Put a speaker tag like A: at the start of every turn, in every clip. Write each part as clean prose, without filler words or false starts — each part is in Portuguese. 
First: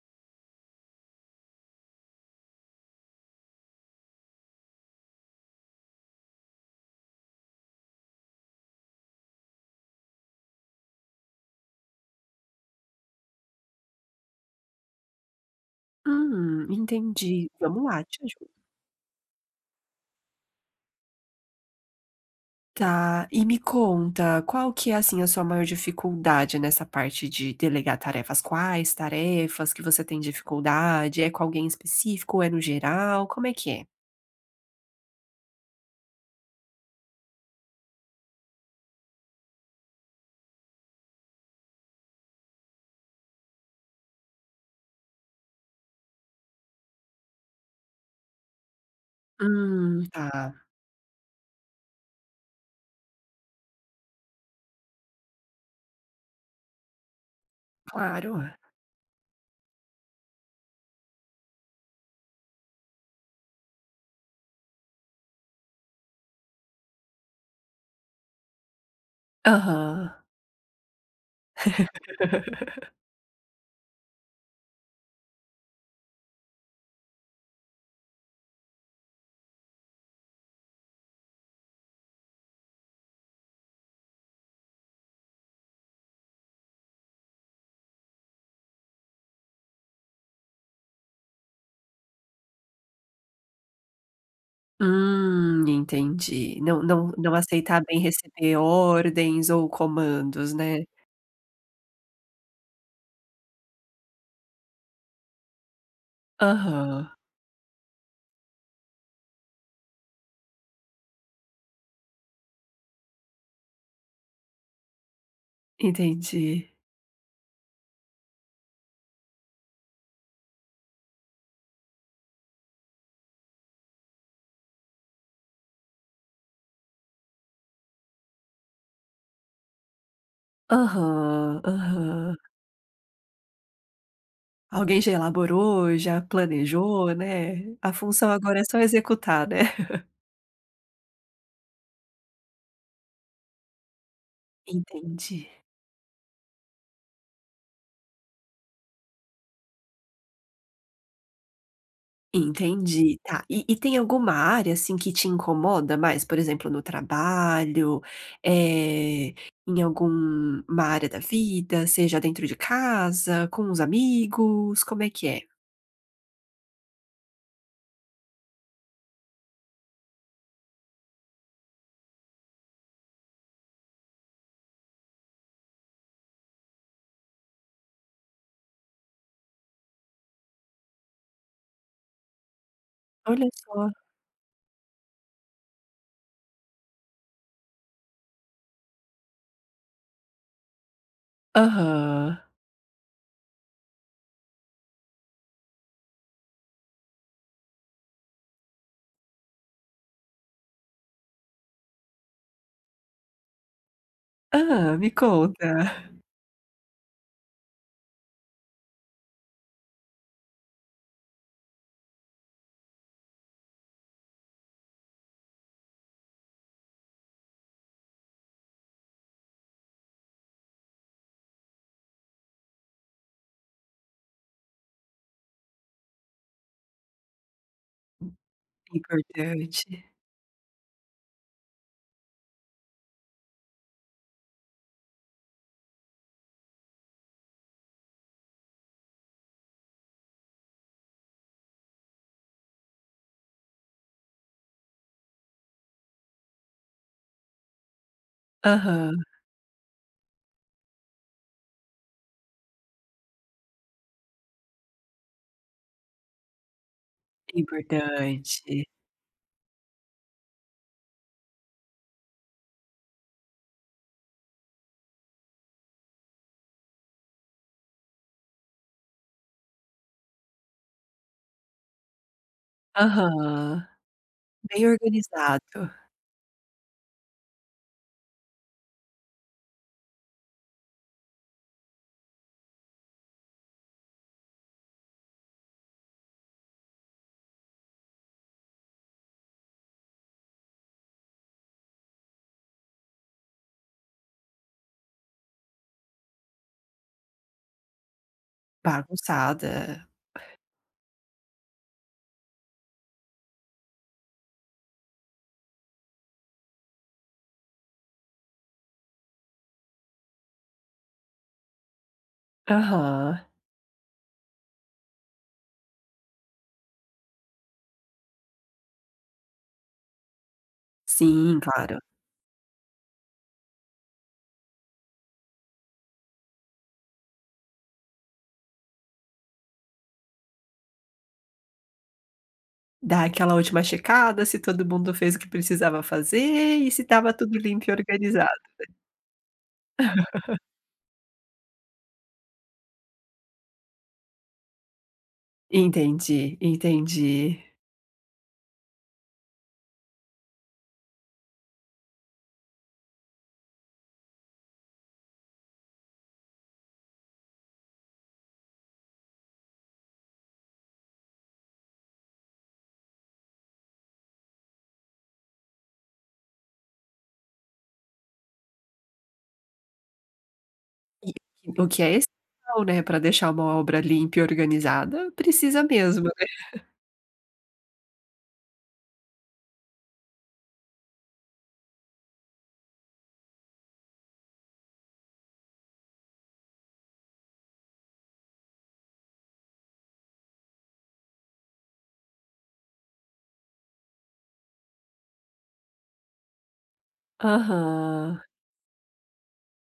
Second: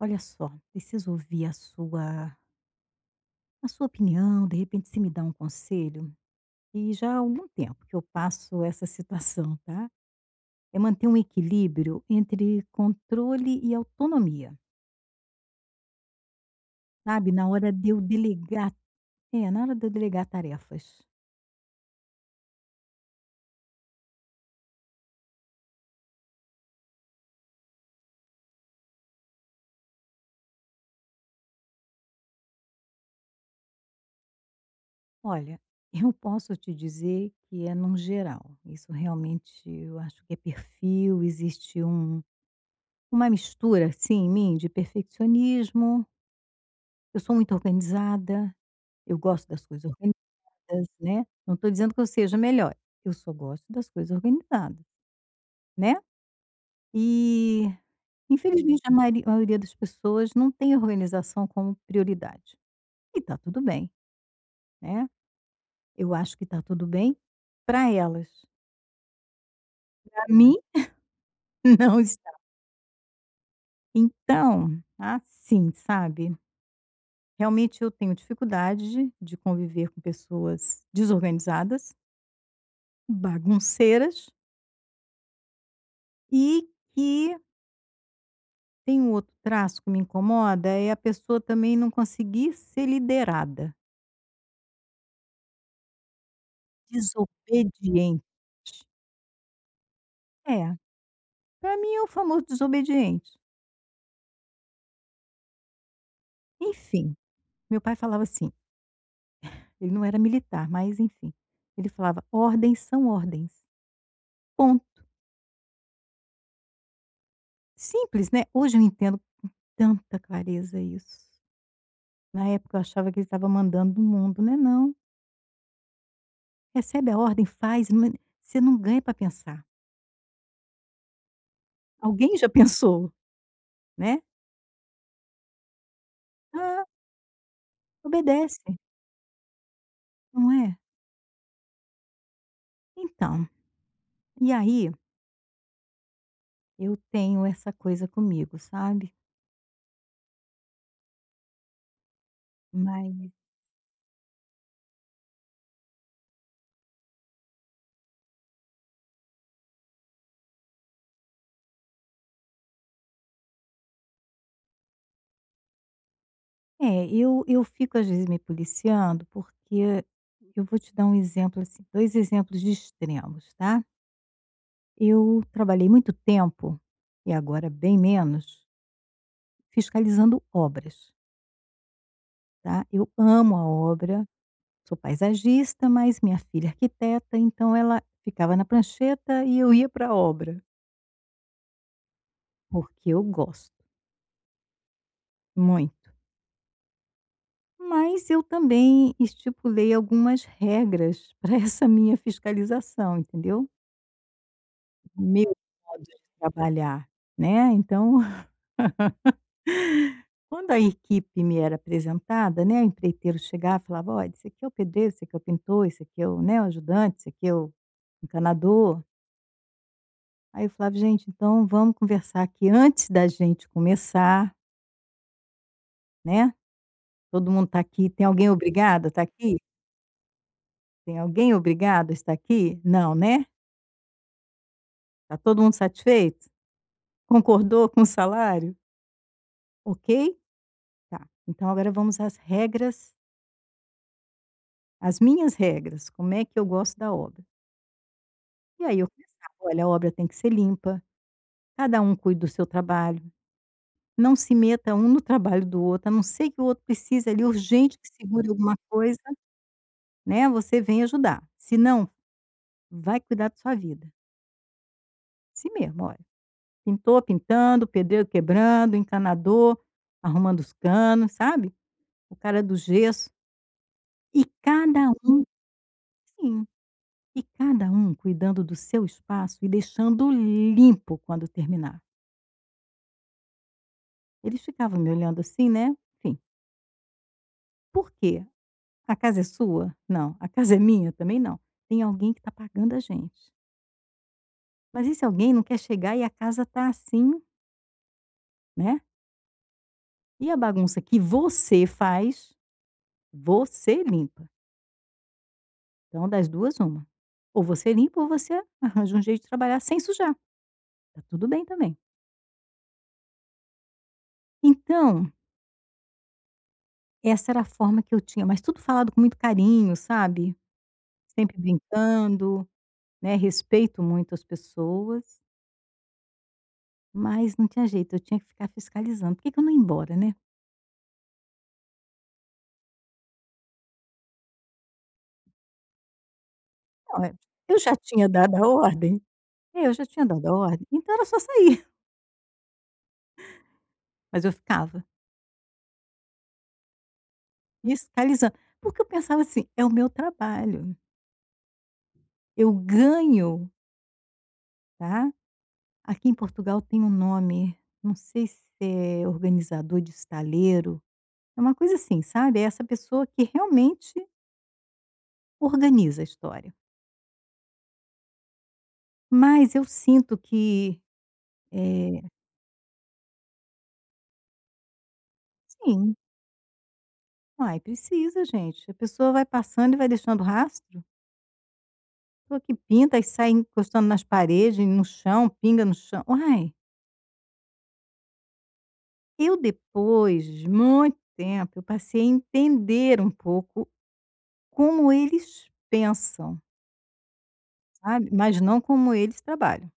A: Olha só, preciso ouvir a sua opinião, de repente se me dá um conselho, e já há algum tempo que eu passo essa situação, tá? É manter um equilíbrio entre controle e autonomia, sabe? Na
B: Entendi.
A: hora
B: Vamos
A: de eu
B: lá, te ajudo.
A: delegar, na hora de eu delegar tarefas.
B: Tá, e me conta, qual que é, assim, a sua maior dificuldade nessa parte de delegar tarefas? Quais tarefas que você tem dificuldade? É com alguém específico? É no geral? Como é que é?
A: Olha, eu posso te dizer que é num geral. Isso realmente eu acho que é perfil, existe um, uma mistura, sim, em mim de perfeccionismo. Eu sou muito organizada, eu gosto das coisas,
B: Tá,
A: né, não estou dizendo que eu seja melhor, eu só gosto das coisas organizadas, né. E,
B: claro.
A: infelizmente, a mari maioria das pessoas não tem organização como prioridade, e tá tudo bem, né. Eu acho que tá tudo bem para elas,
B: Aham.
A: para mim não está. Então, assim, sabe, realmente eu tenho dificuldade de conviver com pessoas desorganizadas, bagunceiras e que tem um outro traço que me incomoda, é a pessoa também não conseguir ser liderada.
B: Entendi. Não aceitar bem
A: Desobediente.
B: receber ordens ou comandos,
A: É,
B: né?
A: para mim é o famoso desobediente.
B: Aham,
A: Enfim, meu pai falava assim, ele não era militar, mas enfim, ele falava: "Ordens são ordens". Ponto.
B: entendi.
A: Simples, né? Hoje eu entendo com tanta clareza isso. Na época eu achava que ele estava mandando no mundo, né? Não. Recebe a ordem, faz, não é, você não ganha para pensar.
B: Aham, aham.
A: Alguém já pensou, né?
B: Alguém já elaborou, já
A: Ah,
B: planejou, né, a função agora
A: obedece,
B: é só executar, né.
A: não é? Então, e aí
B: Entendi,
A: eu tenho essa coisa comigo, sabe?
B: entendi.
A: Mas
B: Tá, e tem alguma área, assim, que te incomoda mais? Por exemplo, no trabalho, eh, em alguma área da vida, seja dentro de casa, com os amigos, como é que é?
A: é, eu fico às vezes me policiando, porque eu vou te dar um exemplo assim, 2 exemplos de extremos, tá? Eu trabalhei muito tempo, e agora bem menos, fiscalizando obras, tá? Eu
B: Olha
A: amo a
B: só.
A: obra, sou paisagista, mas minha filha é arquiteta, então ela ficava na prancheta e eu ia para a obra,
B: Aham.
A: porque eu gosto muito. Mas eu também estipulei algumas regras para essa minha fiscalização, entendeu?
B: Ah, me
A: Meu modo
B: conta.
A: de trabalhar, né. Então, quando a equipe me era apresentada, né, o empreiteiro chegava e falava: "Olha, esse aqui é o pedreiro, esse aqui é o pintor, esse aqui é o, né, o ajudante, esse aqui é o encanador". Aí eu falava: "Gente, então vamos conversar aqui antes da gente começar, né, todo mundo está aqui. Tem alguém obrigado a estar aqui?
B: Importante.
A: Tem alguém obrigado a estar aqui? Não, né? Está todo mundo satisfeito? Concordou com o salário? Ok? Tá. Então agora vamos às regras, às minhas regras, como é que eu gosto da obra". E aí eu
B: Aham,
A: pensava, olha, a obra tem que ser limpa, cada um cuida do seu trabalho, não se meta um no trabalho do outro, a não ser que o outro precise ali urgente que segure alguma
B: importante.
A: coisa, né, você vem ajudar. Se não, vai cuidar da sua vida. Assim mesmo, olha, pintor pintando, pedreiro quebrando, encanador arrumando os canos, sabe, o cara do gesso,
B: Aham,
A: e
B: bem
A: cada um,
B: organizado.
A: sim. E cada um cuidando do seu espaço e deixando limpo quando terminar. Eles ficavam me olhando assim, né, enfim. "Por quê? A casa é sua? Não. A casa é minha? Também não. Tem alguém que está pagando a gente. Mas esse alguém não quer chegar e a casa está assim, né,
B: Bagunçada.
A: e a bagunça que você faz, você limpa. Então das 2 uma. Ou você limpa ou você arranja um jeito de trabalhar sem sujar. Tá tudo bem também".
B: Aham.
A: Então, essa era a forma que eu tinha, mas tudo falado com muito carinho, sabe. Sempre
B: Sim, claro.
A: brincando, né, respeito muito as pessoas, mas não tinha jeito, eu tinha que ficar fiscalizando. Por que que eu não ia embora, né?
B: Dá aquela última checada se todo mundo fez o que precisava fazer e se
A: Não,
B: estava tudo
A: eu
B: limpo e
A: já tinha dado
B: organizado.
A: a ordem. É, eu já tinha dado a ordem, então era só sair, mas eu ficava
B: Entendi, entendi.
A: fiscalizando, porque eu pensava assim: "É o meu trabalho, eu ganho", tá? Aqui em Portugal tem um nome, não sei se é organizador de estaleiro, é uma coisa assim, sabe? É essa pessoa que realmente organiza a história. Mas eu sinto que
B: E o que é
A: Eh,
B: essencial, né, para deixar uma obra limpa e organizada, precisa
A: sim.
B: mesmo, né.
A: Uai, precisa, gente. A pessoa vai passando e vai deixando rastro. Pessoa que pinta e sai encostando nas paredes, no chão, pinga no chão. Uai, eu depois de muito tempo, eu passei a entender um pouco como eles pensam, sabe,
B: Aham.
A: mas não como eles trabalham,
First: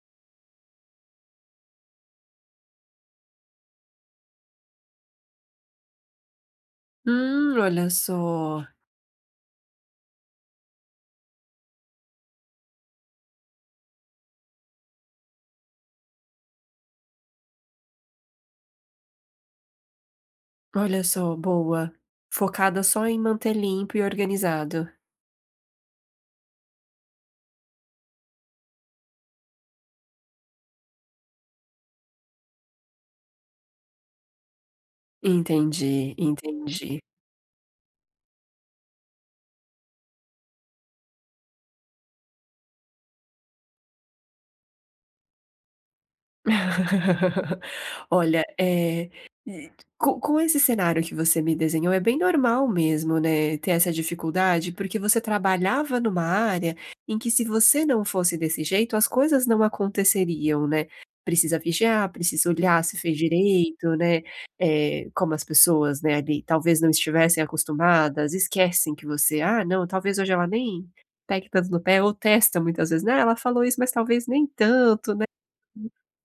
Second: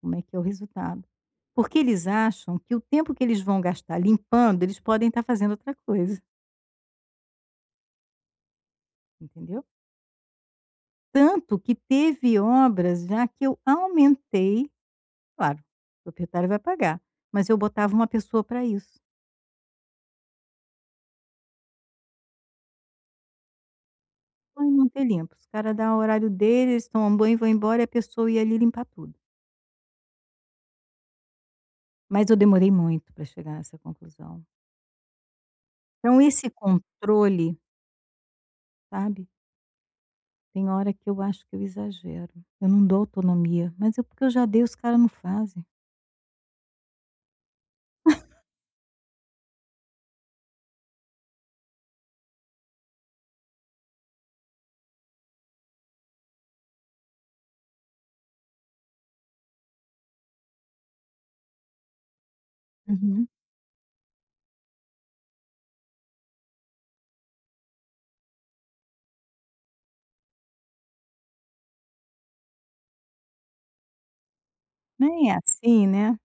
A: como é que é o resultado. Porque eles acham que o tempo que eles vão gastar limpando, eles podem estar fazendo outra coisa,
B: Hum, olha só,
A: entendeu. Tanto que teve obras já que eu aumentei. Claro, o proprietário vai pagar, mas eu botava uma pessoa para isso,
B: olha só, boa. Focada só em manter limpo e
A: só em
B: organizado.
A: manter limpo. Os caras dão o horário deles, eles tomam banho, e vão embora e a pessoa ia ali limpar tudo. Mas eu demorei muito para chegar nessa conclusão.
B: Entendi,
A: Então esse
B: entendi.
A: controle, sabe, tem hora que eu acho que eu exagero. Eu não dou autonomia, mas é porque eu já dei, os caras não fazem.
B: Olha, e co com esse cenário que você me desenhou, é bem normal mesmo, né, ter essa dificuldade, porque você trabalhava numa área em que se você não fosse desse jeito, as coisas não aconteceriam, né. Precisa vigiar, precisa olhar se fez
A: Uhum.
B: direito, né, como as pessoas, né, ali, talvez não estivessem acostumadas, esquecem que você: "Ah, não, talvez hoje ela nem pegue tanto no pé", ou testa muitas vezes: "Né, ela falou isso, mas talvez nem tanto, né".
A: Nem é assim, né.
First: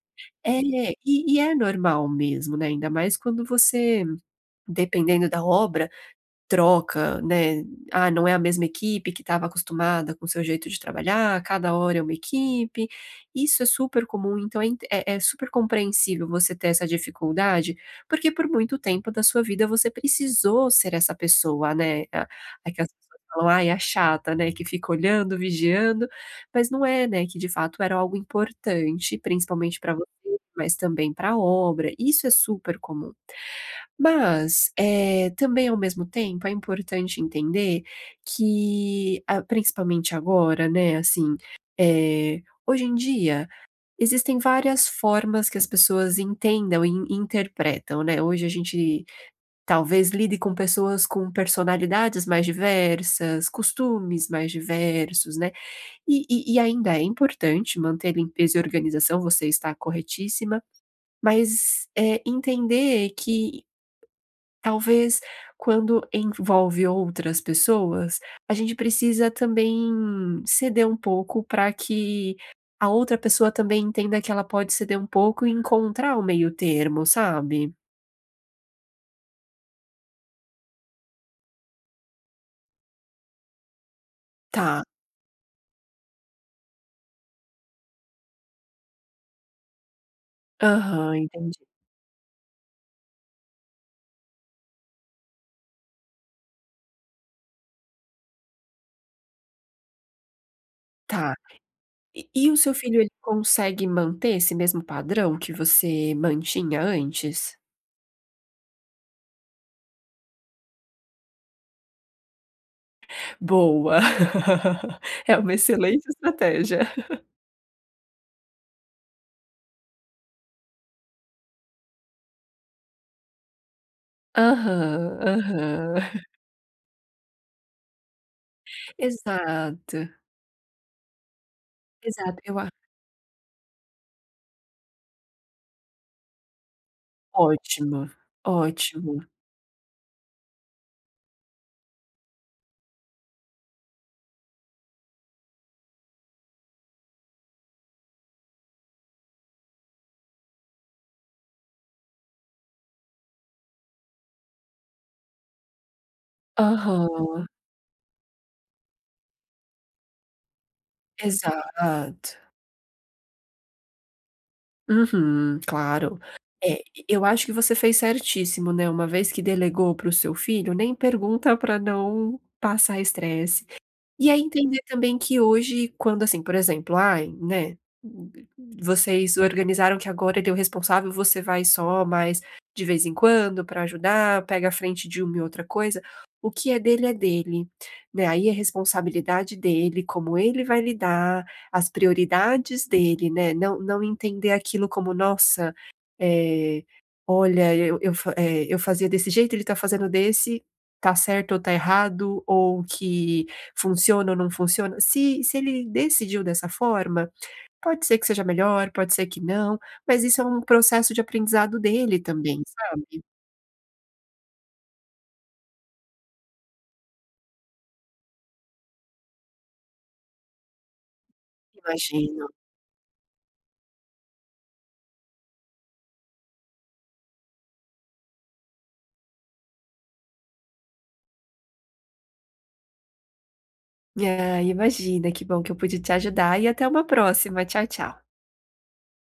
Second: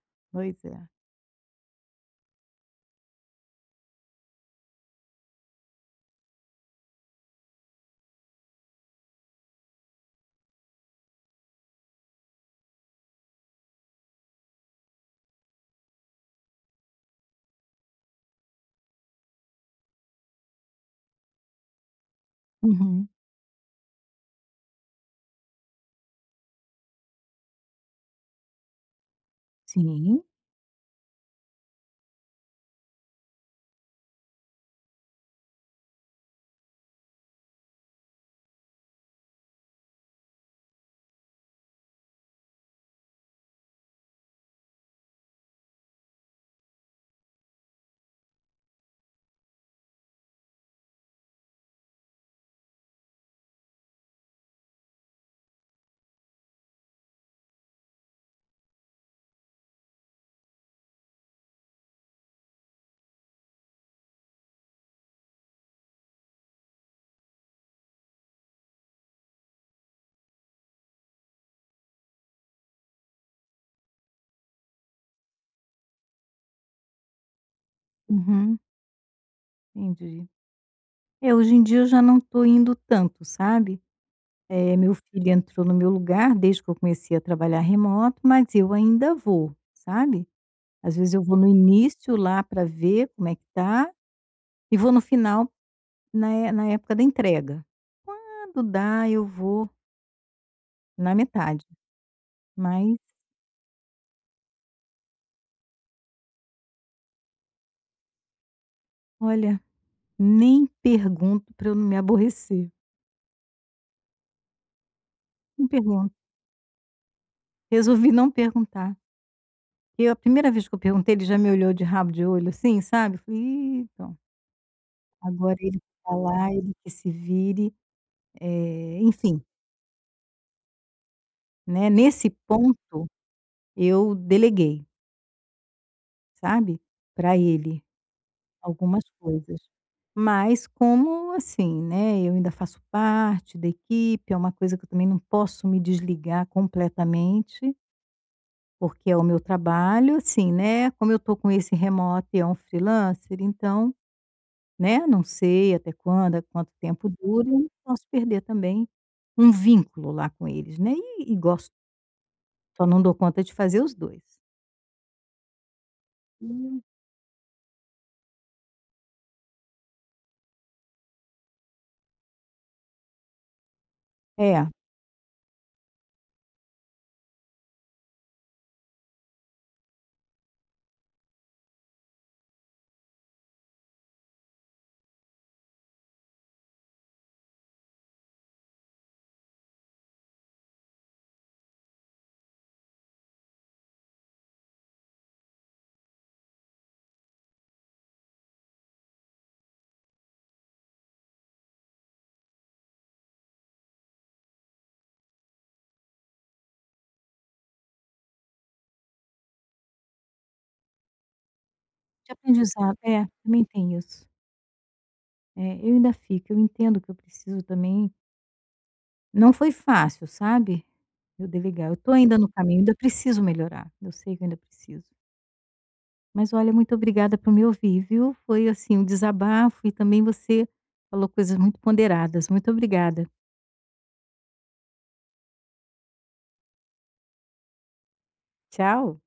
B: É,
A: Pois é.
B: e é normal mesmo, né, ainda mais quando você, dependendo da obra, troca, né, ah, não é a mesma equipe que estava acostumada com o seu jeito de trabalhar, cada hora é uma equipe. Isso é super comum, então é inte é super compreensível você ter essa dificuldade, porque por muito tempo da sua vida você precisou ser essa pessoa, né, a aquelas
A: Uhum.
B: pessoas falam: "Ai, a chata, né, que fica olhando, vigiando", mas não é, né, que de fato era algo importante, principalmente para você,
A: Sim.
B: mas também para a obra, isso é super comum. Mas, também ao mesmo tempo é importante entender que, ah, principalmente agora, né, assim, hoje em dia existem várias formas que as pessoas entendam e in interpretam, né. Hoje a gente talvez lide com pessoas com personalidades mais diversas, costumes mais diversos, né, e ainda é importante manter limpeza e organização, você está corretíssima, mas, entender que talvez quando envolve outras pessoas, a gente precisa também ceder um pouco para que a outra pessoa também entenda que ela pode ceder um pouco e encontrar o meio termo, sabe.
A: Uhum. Entendi. É, hoje em dia eu já não estou indo tanto, sabe.
B: Tá.
A: Meu filho entrou no meu lugar desde que eu comecei a trabalhar remoto, mas eu ainda vou, sabe. Às
B: Aham,
A: vezes eu vou no
B: entendi.
A: início lá para ver como é que tá, e vou no final na época da entrega. Quando dá eu vou na
B: Tá.
A: metade,
B: E o seu
A: mas
B: filho, ele consegue manter esse mesmo padrão que você mantinha antes?
A: olha, nem pergunto para eu não me aborrecer,
B: Boa. É uma
A: não
B: excelente
A: pergunto.
B: estratégia.
A: Resolvi não perguntar. Eu a primeira vez que eu perguntei ele já me olhou de rabo de olho assim, sabe, eu falei: "Ih, pronto,
B: Aham,
A: agora ele que
B: aham.
A: tá lá, ele que se vire", enfim.
B: Exato,
A: Né, nesse
B: exato. Eu...
A: ponto eu deleguei, sabe, para ele
B: Ótimo,
A: algumas
B: ótimo.
A: coisas. Mas como, assim, né, eu ainda faço parte da equipe, é uma coisa que eu também não posso me desligar completamente, porque é o meu trabalho, assim, né, como eu tô com esse remoto e é um freelancer, então, né, não sei até quando, há quanto tempo
B: Aham,
A: dura, eu não posso perder também um vínculo lá com eles, né, e gosto,
B: exato.
A: só não dou conta de fazer os dois.
B: Uhum, claro. É,
A: Hum.
B: e eu acho que você fez certíssimo, né, uma vez que delegou para o seu filho, nem pergunta para não passar estresse. E aí
A: É.
B: entender também que hoje, quando, assim, por exemplo, ai, né, vocês organizaram que agora ele é o responsável, você vai só mais de vez em quando para ajudar, pega a frente de uma e outra coisa, o que é dele, né, aí é responsabilidade dele, como ele vai lidar, as prioridades dele, né, não entender aquilo como: "Nossa, eh, olha, eu eu fazia desse jeito, ele tá fazendo desse, tá certo ou tá errado", ou que funciona ou não funciona. Se ele decidiu dessa forma, pode ser que seja melhor, pode ser que não, mas isso é um processo de aprendizado dele
A: De
B: também,
A: aprendizado,
B: sabe.
A: é, também tem isso. É, eu ainda fico, eu entendo que eu preciso também, não foi fácil, sabe, eu delegar. Eu tô ainda
B: Imagino.
A: no caminho, ainda preciso melhorar, eu sei que eu ainda preciso. Mas olha, muito obrigada por me ouvir, viu. Foi, assim, um desabafo e também você falou coisas muito ponderadas. Muito obrigada.
B: Ah, imagina, que bom que eu pude te ajudar e até uma próxima. Tchau, tchau.
A: Tchau.